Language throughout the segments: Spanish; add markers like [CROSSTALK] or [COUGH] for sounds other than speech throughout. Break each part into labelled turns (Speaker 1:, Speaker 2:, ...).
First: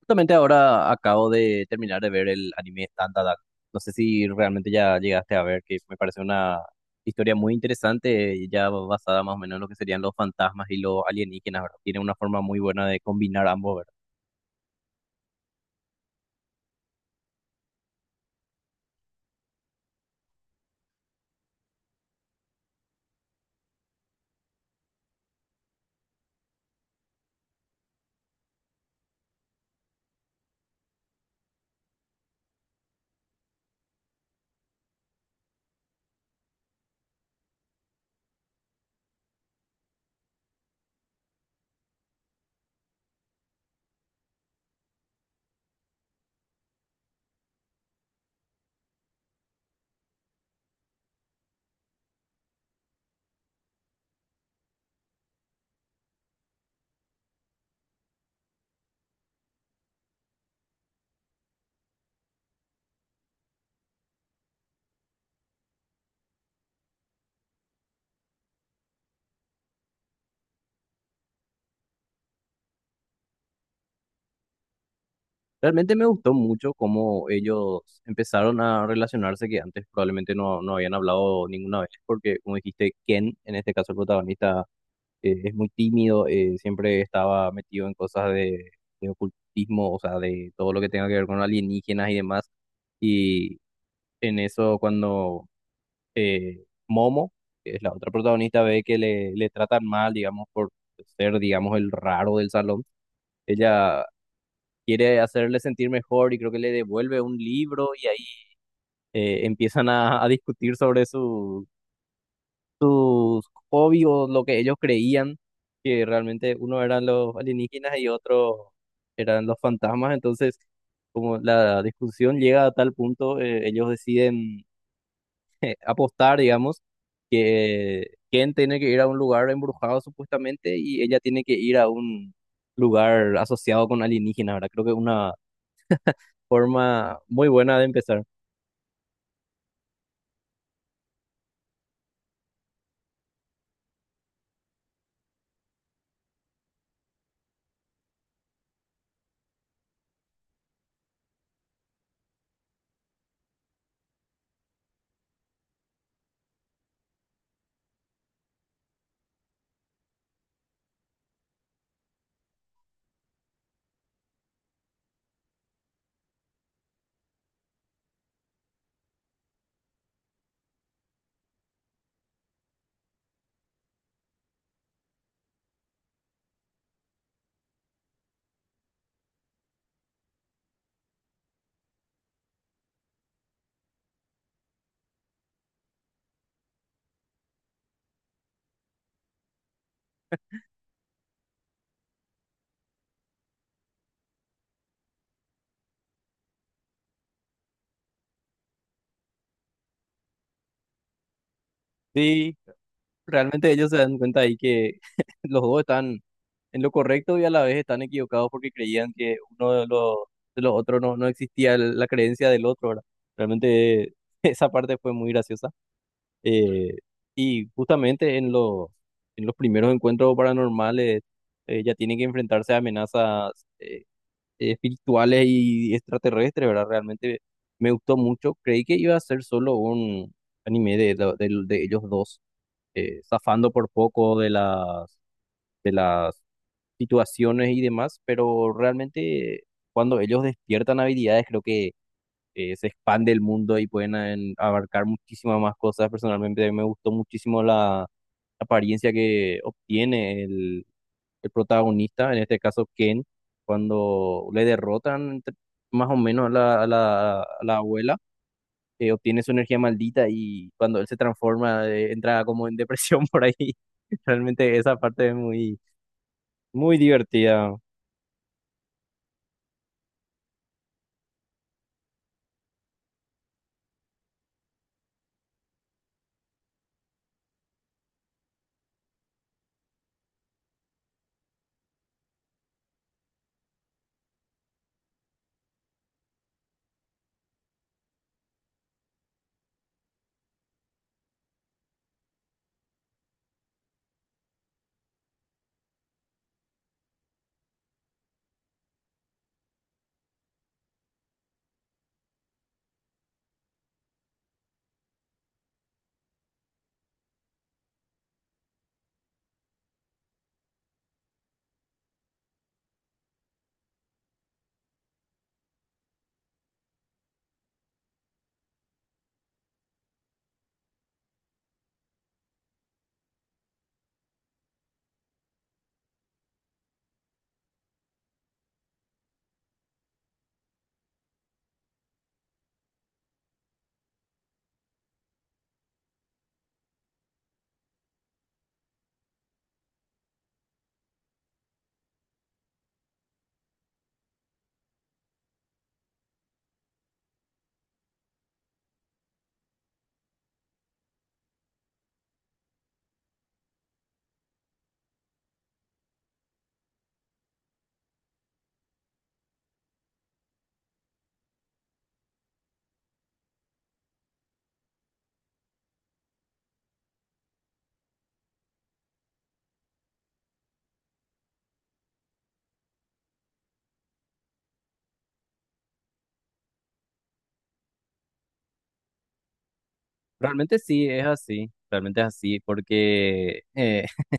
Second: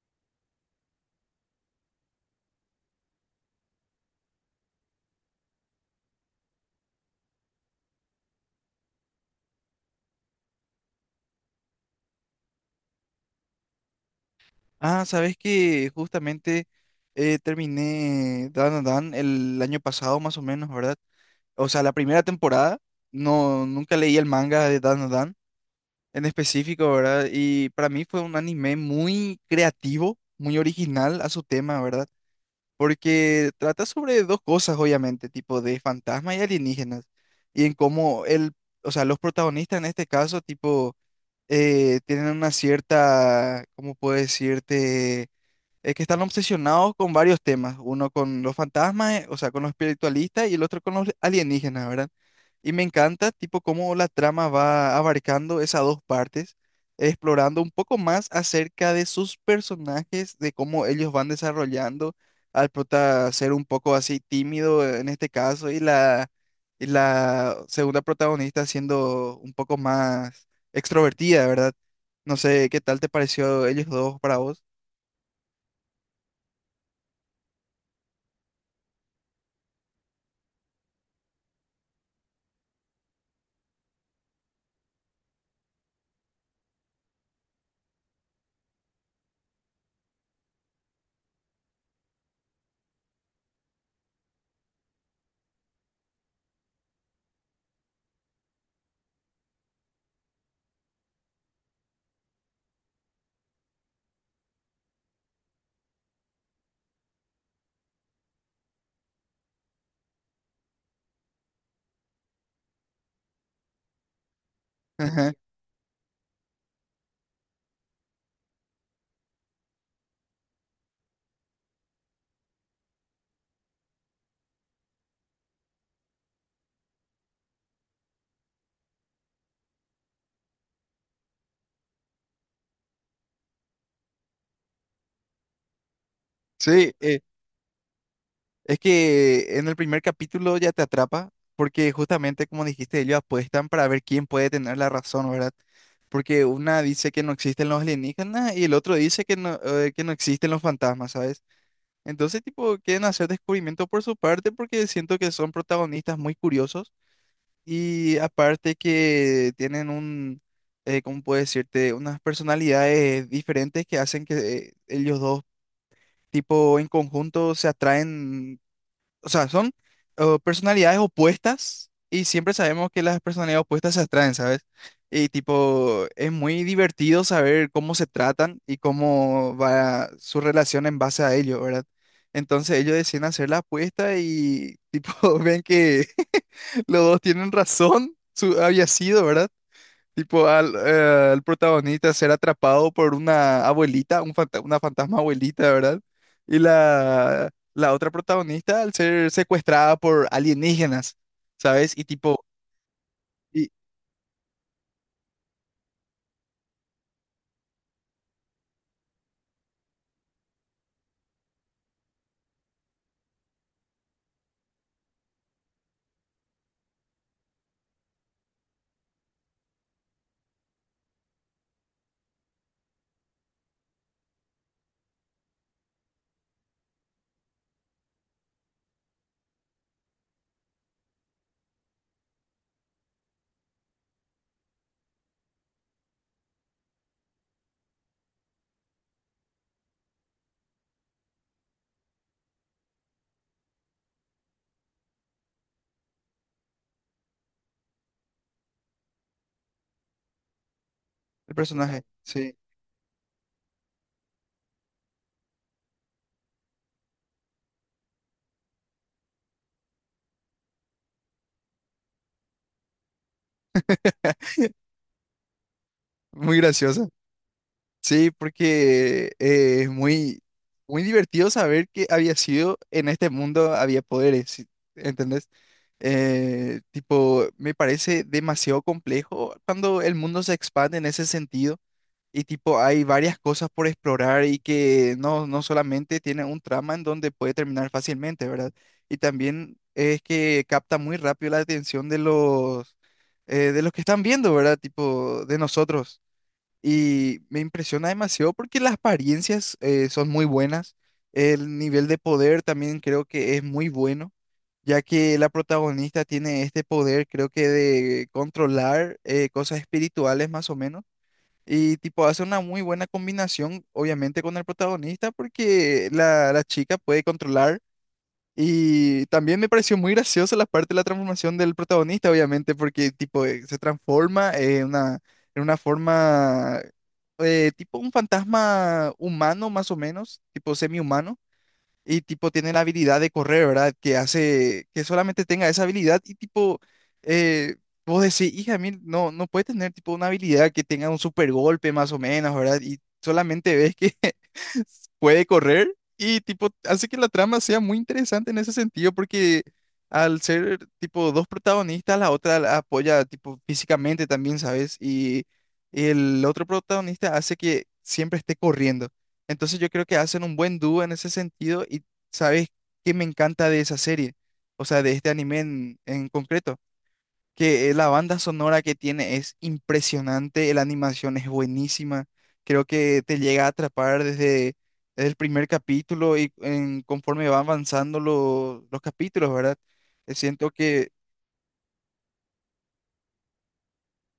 Speaker 1: Justamente ahora acabo de terminar de ver el anime Tandadak. No sé si realmente ya llegaste a ver, que me parece una historia muy interesante, y ya basada más o menos en lo que serían los fantasmas y los alienígenas, ¿verdad? Tiene una forma muy buena de combinar ambos, ¿verdad?
Speaker 2: Ah, sabes que justamente terminé Dan a Dan el año pasado más o menos, ¿verdad? O sea, la primera temporada, no, nunca leí el manga de Dan a Dan en específico, ¿verdad? Y para mí fue un anime muy creativo, muy original a su tema, ¿verdad? Porque trata sobre dos cosas, obviamente, tipo de fantasmas y alienígenas, y en cómo el, o sea, los protagonistas en este caso, tipo, tienen una cierta, ¿cómo puedo decirte? Es que están obsesionados con varios temas, uno con los fantasmas, o sea, con los espiritualistas y el otro con los alienígenas, ¿verdad? Y me encanta, tipo, cómo la trama va abarcando esas dos partes, explorando un poco más acerca de sus personajes, de cómo ellos van desarrollando al prota ser un poco así tímido en este caso y y la segunda protagonista siendo un poco más extrovertida, ¿verdad? No sé, ¿qué tal te pareció ellos dos para vos?
Speaker 1: Realmente me gustó mucho cómo ellos empezaron a relacionarse, que antes probablemente no habían hablado ninguna vez, porque como dijiste, Ken, en este caso el protagonista, es muy tímido, siempre estaba metido en cosas de ocultismo, o sea, de todo lo que tenga que ver con alienígenas y demás. Y en eso cuando Momo, que es la otra protagonista, ve que le tratan mal, digamos, por ser, digamos, el raro del salón, ella quiere hacerle sentir mejor y creo que le devuelve un libro y ahí empiezan a discutir sobre su sus hobbies o lo que ellos
Speaker 2: [LAUGHS]
Speaker 1: creían que realmente uno eran los alienígenas y otro eran los fantasmas. Entonces, como la discusión llega a tal punto, ellos deciden [LAUGHS] apostar, digamos, que Ken tiene que ir a un lugar embrujado supuestamente y ella tiene que ir a un lugar asociado con alienígenas, ¿verdad? Creo que es una
Speaker 2: Sí,
Speaker 1: forma muy buena de empezar.
Speaker 2: es que en el primer capítulo ya te atrapa, porque justamente como dijiste, ellos apuestan para ver quién puede tener la razón, ¿verdad? Porque una dice que no existen los alienígenas y el otro dice que no existen los fantasmas, ¿sabes? Entonces, tipo, quieren hacer descubrimiento por su parte porque siento que son protagonistas muy curiosos y aparte que tienen un, ¿cómo puedo decirte? Unas personalidades diferentes que hacen que ellos dos, tipo, en conjunto se atraen, o sea, son personalidades opuestas y siempre sabemos que las personalidades opuestas se atraen, ¿sabes? Y tipo, es muy divertido saber cómo se tratan y cómo va su relación en base a ello, ¿verdad? Entonces ellos deciden hacer la apuesta y tipo [LAUGHS] ven que [LAUGHS] los dos tienen razón, su, había sido, ¿verdad? Tipo, al, al protagonista ser atrapado por una abuelita, una fantasma abuelita, ¿verdad? Y la otra protagonista al ser secuestrada por alienígenas, ¿sabes? Y tipo,
Speaker 1: Sí,
Speaker 2: y
Speaker 1: realmente ellos se dan cuenta ahí que [LAUGHS] los dos están en lo correcto y a la vez están equivocados porque creían que uno de los otros no, no existía el- la creencia del otro, ¿verdad? Realmente [LAUGHS] esa parte fue muy graciosa. Eh, y justamente en los primeros encuentros paranormales ya tienen que enfrentarse a amenazas eh, espirituales y extraterrestres, ¿verdad? Realmente me gustó mucho. Creí que iba a ser solo un anime de ellos dos, zafando por poco de las situaciones y demás, pero realmente cuando ellos despiertan habilidades creo que se expande el mundo y pueden abarcar muchísimas más cosas. Personalmente a mí me gustó muchísimo la apariencia que obtiene el
Speaker 2: el personaje,
Speaker 1: protagonista, en
Speaker 2: sí,
Speaker 1: este caso Ken, cuando le derrotan entre- más o menos a la, a la, a la abuela. Obtiene su energía maldita y cuando él se transforma, entra como en depresión [LAUGHS] por ahí.
Speaker 2: [LAUGHS]
Speaker 1: Realmente esa parte es muy,
Speaker 2: muy
Speaker 1: muy
Speaker 2: graciosa.
Speaker 1: divertida.
Speaker 2: Sí, porque es muy, muy divertido saber que había sido en este mundo, había poderes, ¿sí? ¿Entendés? Tipo, me parece demasiado complejo cuando el mundo se expande en ese sentido. Y tipo, hay varias cosas por explorar y que no, no solamente tiene un trama en donde puede terminar fácilmente, ¿verdad? Y también es que capta muy rápido la atención de los que están viendo, ¿verdad? Tipo, de nosotros. Y me impresiona demasiado porque las apariencias son muy buenas. El nivel de poder también creo que es muy bueno, ya que la protagonista tiene este poder, creo que de controlar cosas espirituales más o menos y tipo hace una muy buena combinación, obviamente, con el protagonista, porque la chica puede controlar. Y también me pareció muy graciosa la parte de la transformación del protagonista, obviamente, porque tipo se transforma en una forma, tipo un fantasma humano, más o menos, tipo semi-humano y tipo tiene la habilidad de correr, ¿verdad? Que hace que solamente tenga esa habilidad y tipo, eh, vos decís, hija, mil, no, no puede tener tipo una habilidad que tenga un super golpe más o menos, ¿verdad? Y solamente ves que [LAUGHS] puede correr y tipo hace que la trama sea muy interesante en ese sentido porque al ser tipo dos protagonistas, la otra la apoya tipo físicamente también, ¿sabes? Y el otro protagonista hace que siempre esté corriendo. Entonces yo creo que hacen un buen dúo en ese sentido y sabes qué me encanta de esa serie, o sea, de este anime en concreto, que la banda sonora que tiene es impresionante, la animación es buenísima, creo que te llega a atrapar desde, desde el primer capítulo y conforme van avanzando los capítulos, ¿verdad? Siento
Speaker 1: Realmente sí,
Speaker 2: que
Speaker 1: es así, realmente es así, porque [LAUGHS]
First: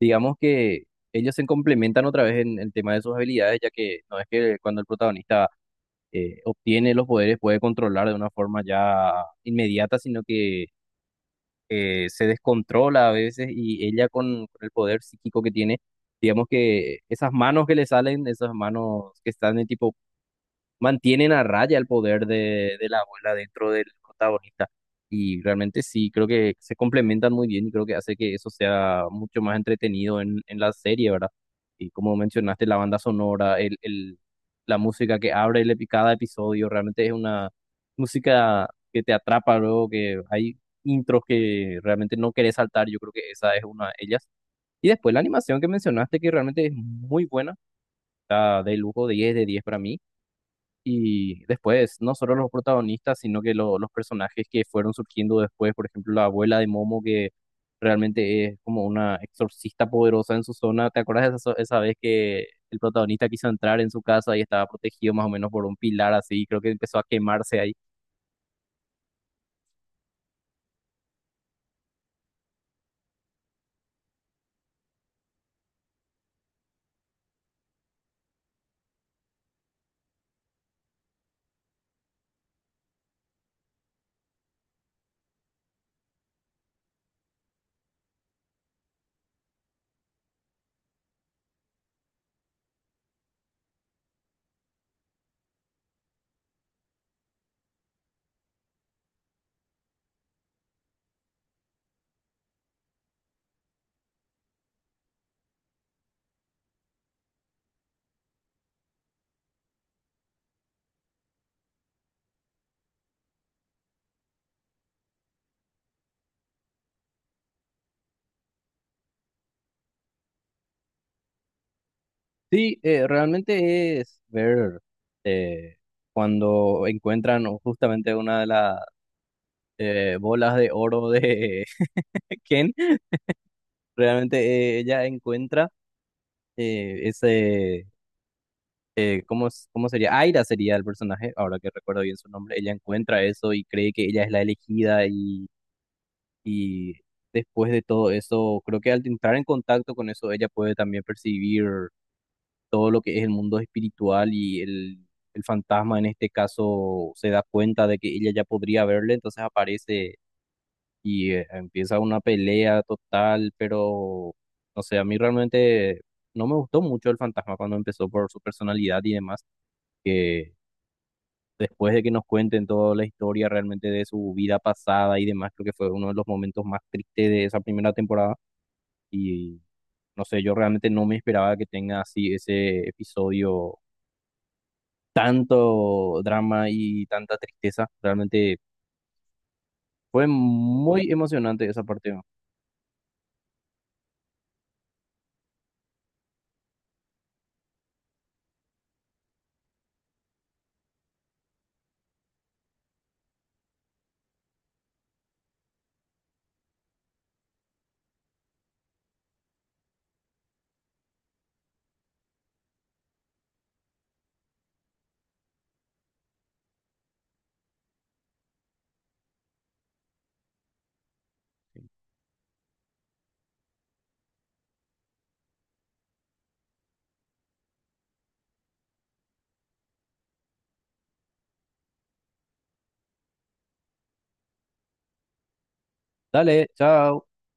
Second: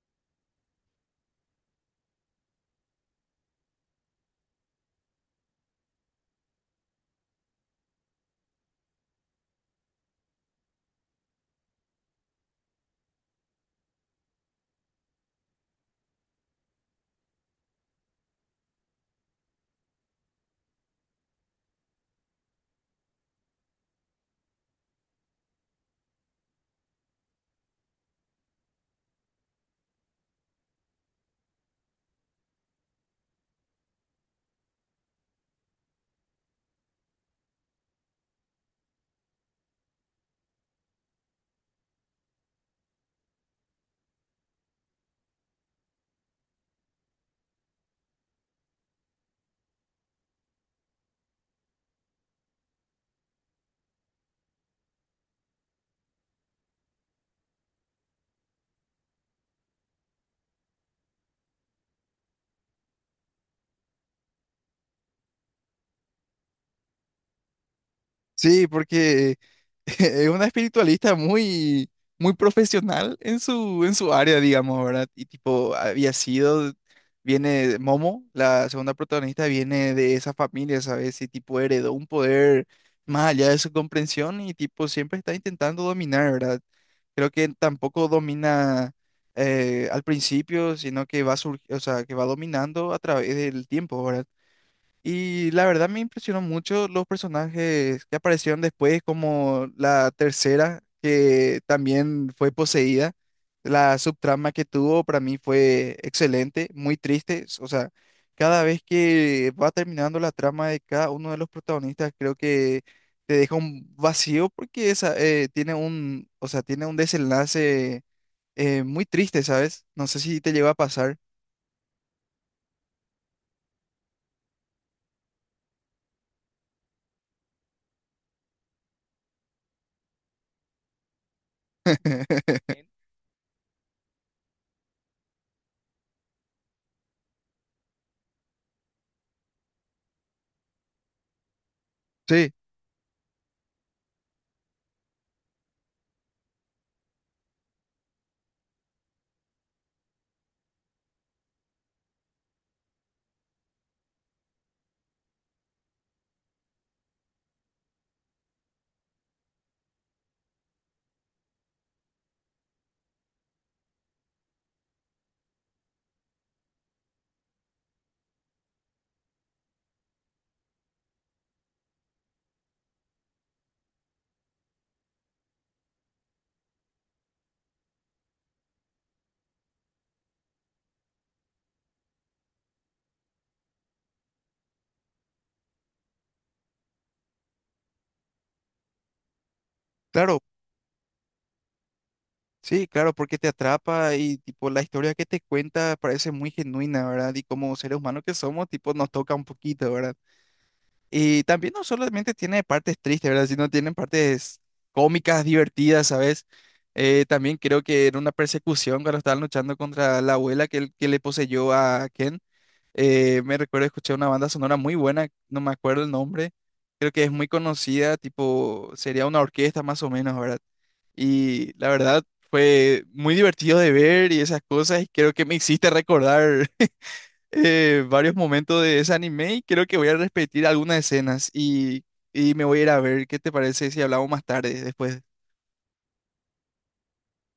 Speaker 1: digamos que ellos se complementan otra vez en el tema de sus habilidades, ya que no es que cuando el protagonista obtiene los poderes puede controlar de una forma ya inmediata, sino que se descontrola a veces y ella con el poder psíquico que tiene, digamos que esas manos que le salen, esas manos que están en tipo mantienen a raya el poder de la abuela dentro del protagonista. Y realmente sí, creo que se complementan muy bien y creo que hace que eso sea mucho más entretenido en la serie, ¿verdad? Y como mencionaste, la banda sonora, la música que abre el, epi- cada episodio, realmente es una música que te atrapa luego, que hay intros que realmente no querés saltar, yo creo que esa es una de ellas. Y después la animación que mencionaste, que realmente es muy buena, está de lujo, 10 de 10 para mí. Y después, no solo los protagonistas, sino que lo- los personajes que fueron surgiendo después, por ejemplo, la abuela de Momo, que realmente es como una exorcista poderosa en su zona. ¿Te acuerdas de esa, esa vez que el protagonista quiso entrar en su casa y estaba protegido más o menos por un pilar así? Creo que empezó a quemarse ahí.
Speaker 2: sí, porque… [LAUGHS] Es una espiritualista muy, muy profesional en su área, digamos, ¿verdad? Y tipo, había sido, viene Momo, la segunda protagonista, viene de esa familia, ¿sabes? Y tipo, heredó un poder más allá de su comprensión y tipo, siempre está intentando dominar, ¿verdad? Creo que tampoco domina al principio, sino que o sea, que va dominando a través del tiempo, ¿verdad? Y la verdad me impresionó mucho los personajes que aparecieron después, como la tercera, que también fue poseída. La subtrama que tuvo para mí fue excelente, muy triste. O sea, cada vez que va terminando la trama de cada uno de los protagonistas, creo que te deja un vacío porque esa, tiene un, o sea, tiene un desenlace muy triste, ¿sabes? No sé si te llegó a pasar.
Speaker 1: Sí, realmente es ver eh, cuando encuentran justamente una de las bolas de oro de [LAUGHS] Ken,
Speaker 2: [LAUGHS]
Speaker 1: realmente ella encuentra ese ¿cómo, s- cómo sería? Aira sería el personaje, ahora que recuerdo bien su
Speaker 2: Sí,
Speaker 1: nombre. Ella encuentra eso y cree que ella es la elegida y después de todo eso, creo que al entrar en contacto con eso, ella puede también percibir todo lo que es el mundo espiritual y el fantasma en este caso se da cuenta de que ella ya podría verle, entonces aparece y empieza una pelea total, pero no sé, a mí realmente no me gustó mucho el fantasma cuando empezó por su personalidad y demás que después de que nos cuenten toda la historia realmente de su vida pasada y demás, creo que fue uno de los momentos más tristes de esa primera temporada. Y no sé, yo realmente no me esperaba que tenga así ese episodio, tanto drama y tanta tristeza. Realmente fue
Speaker 2: claro,
Speaker 1: muy emocionante esa parte, ¿no?
Speaker 2: sí, claro, porque te atrapa y tipo la historia que te cuenta parece muy genuina, ¿verdad? Y como seres humanos que somos, tipo nos toca un poquito, ¿verdad? Y también no solamente tiene partes tristes, ¿verdad? Sino tienen partes cómicas, divertidas, ¿sabes? También creo que era una persecución cuando estaban luchando contra la abuela que, que le poseyó a Ken. Me recuerdo escuché una banda sonora muy buena, no me acuerdo el nombre. Creo que es muy conocida, tipo sería una orquesta más o menos, ¿verdad? Y la verdad fue muy divertido de ver y esas cosas. Y creo que me hiciste recordar [LAUGHS] varios momentos de ese anime y creo que voy a repetir algunas escenas y me voy a ir a ver qué te parece si hablamos más tarde después.
Speaker 1: Dale, chao.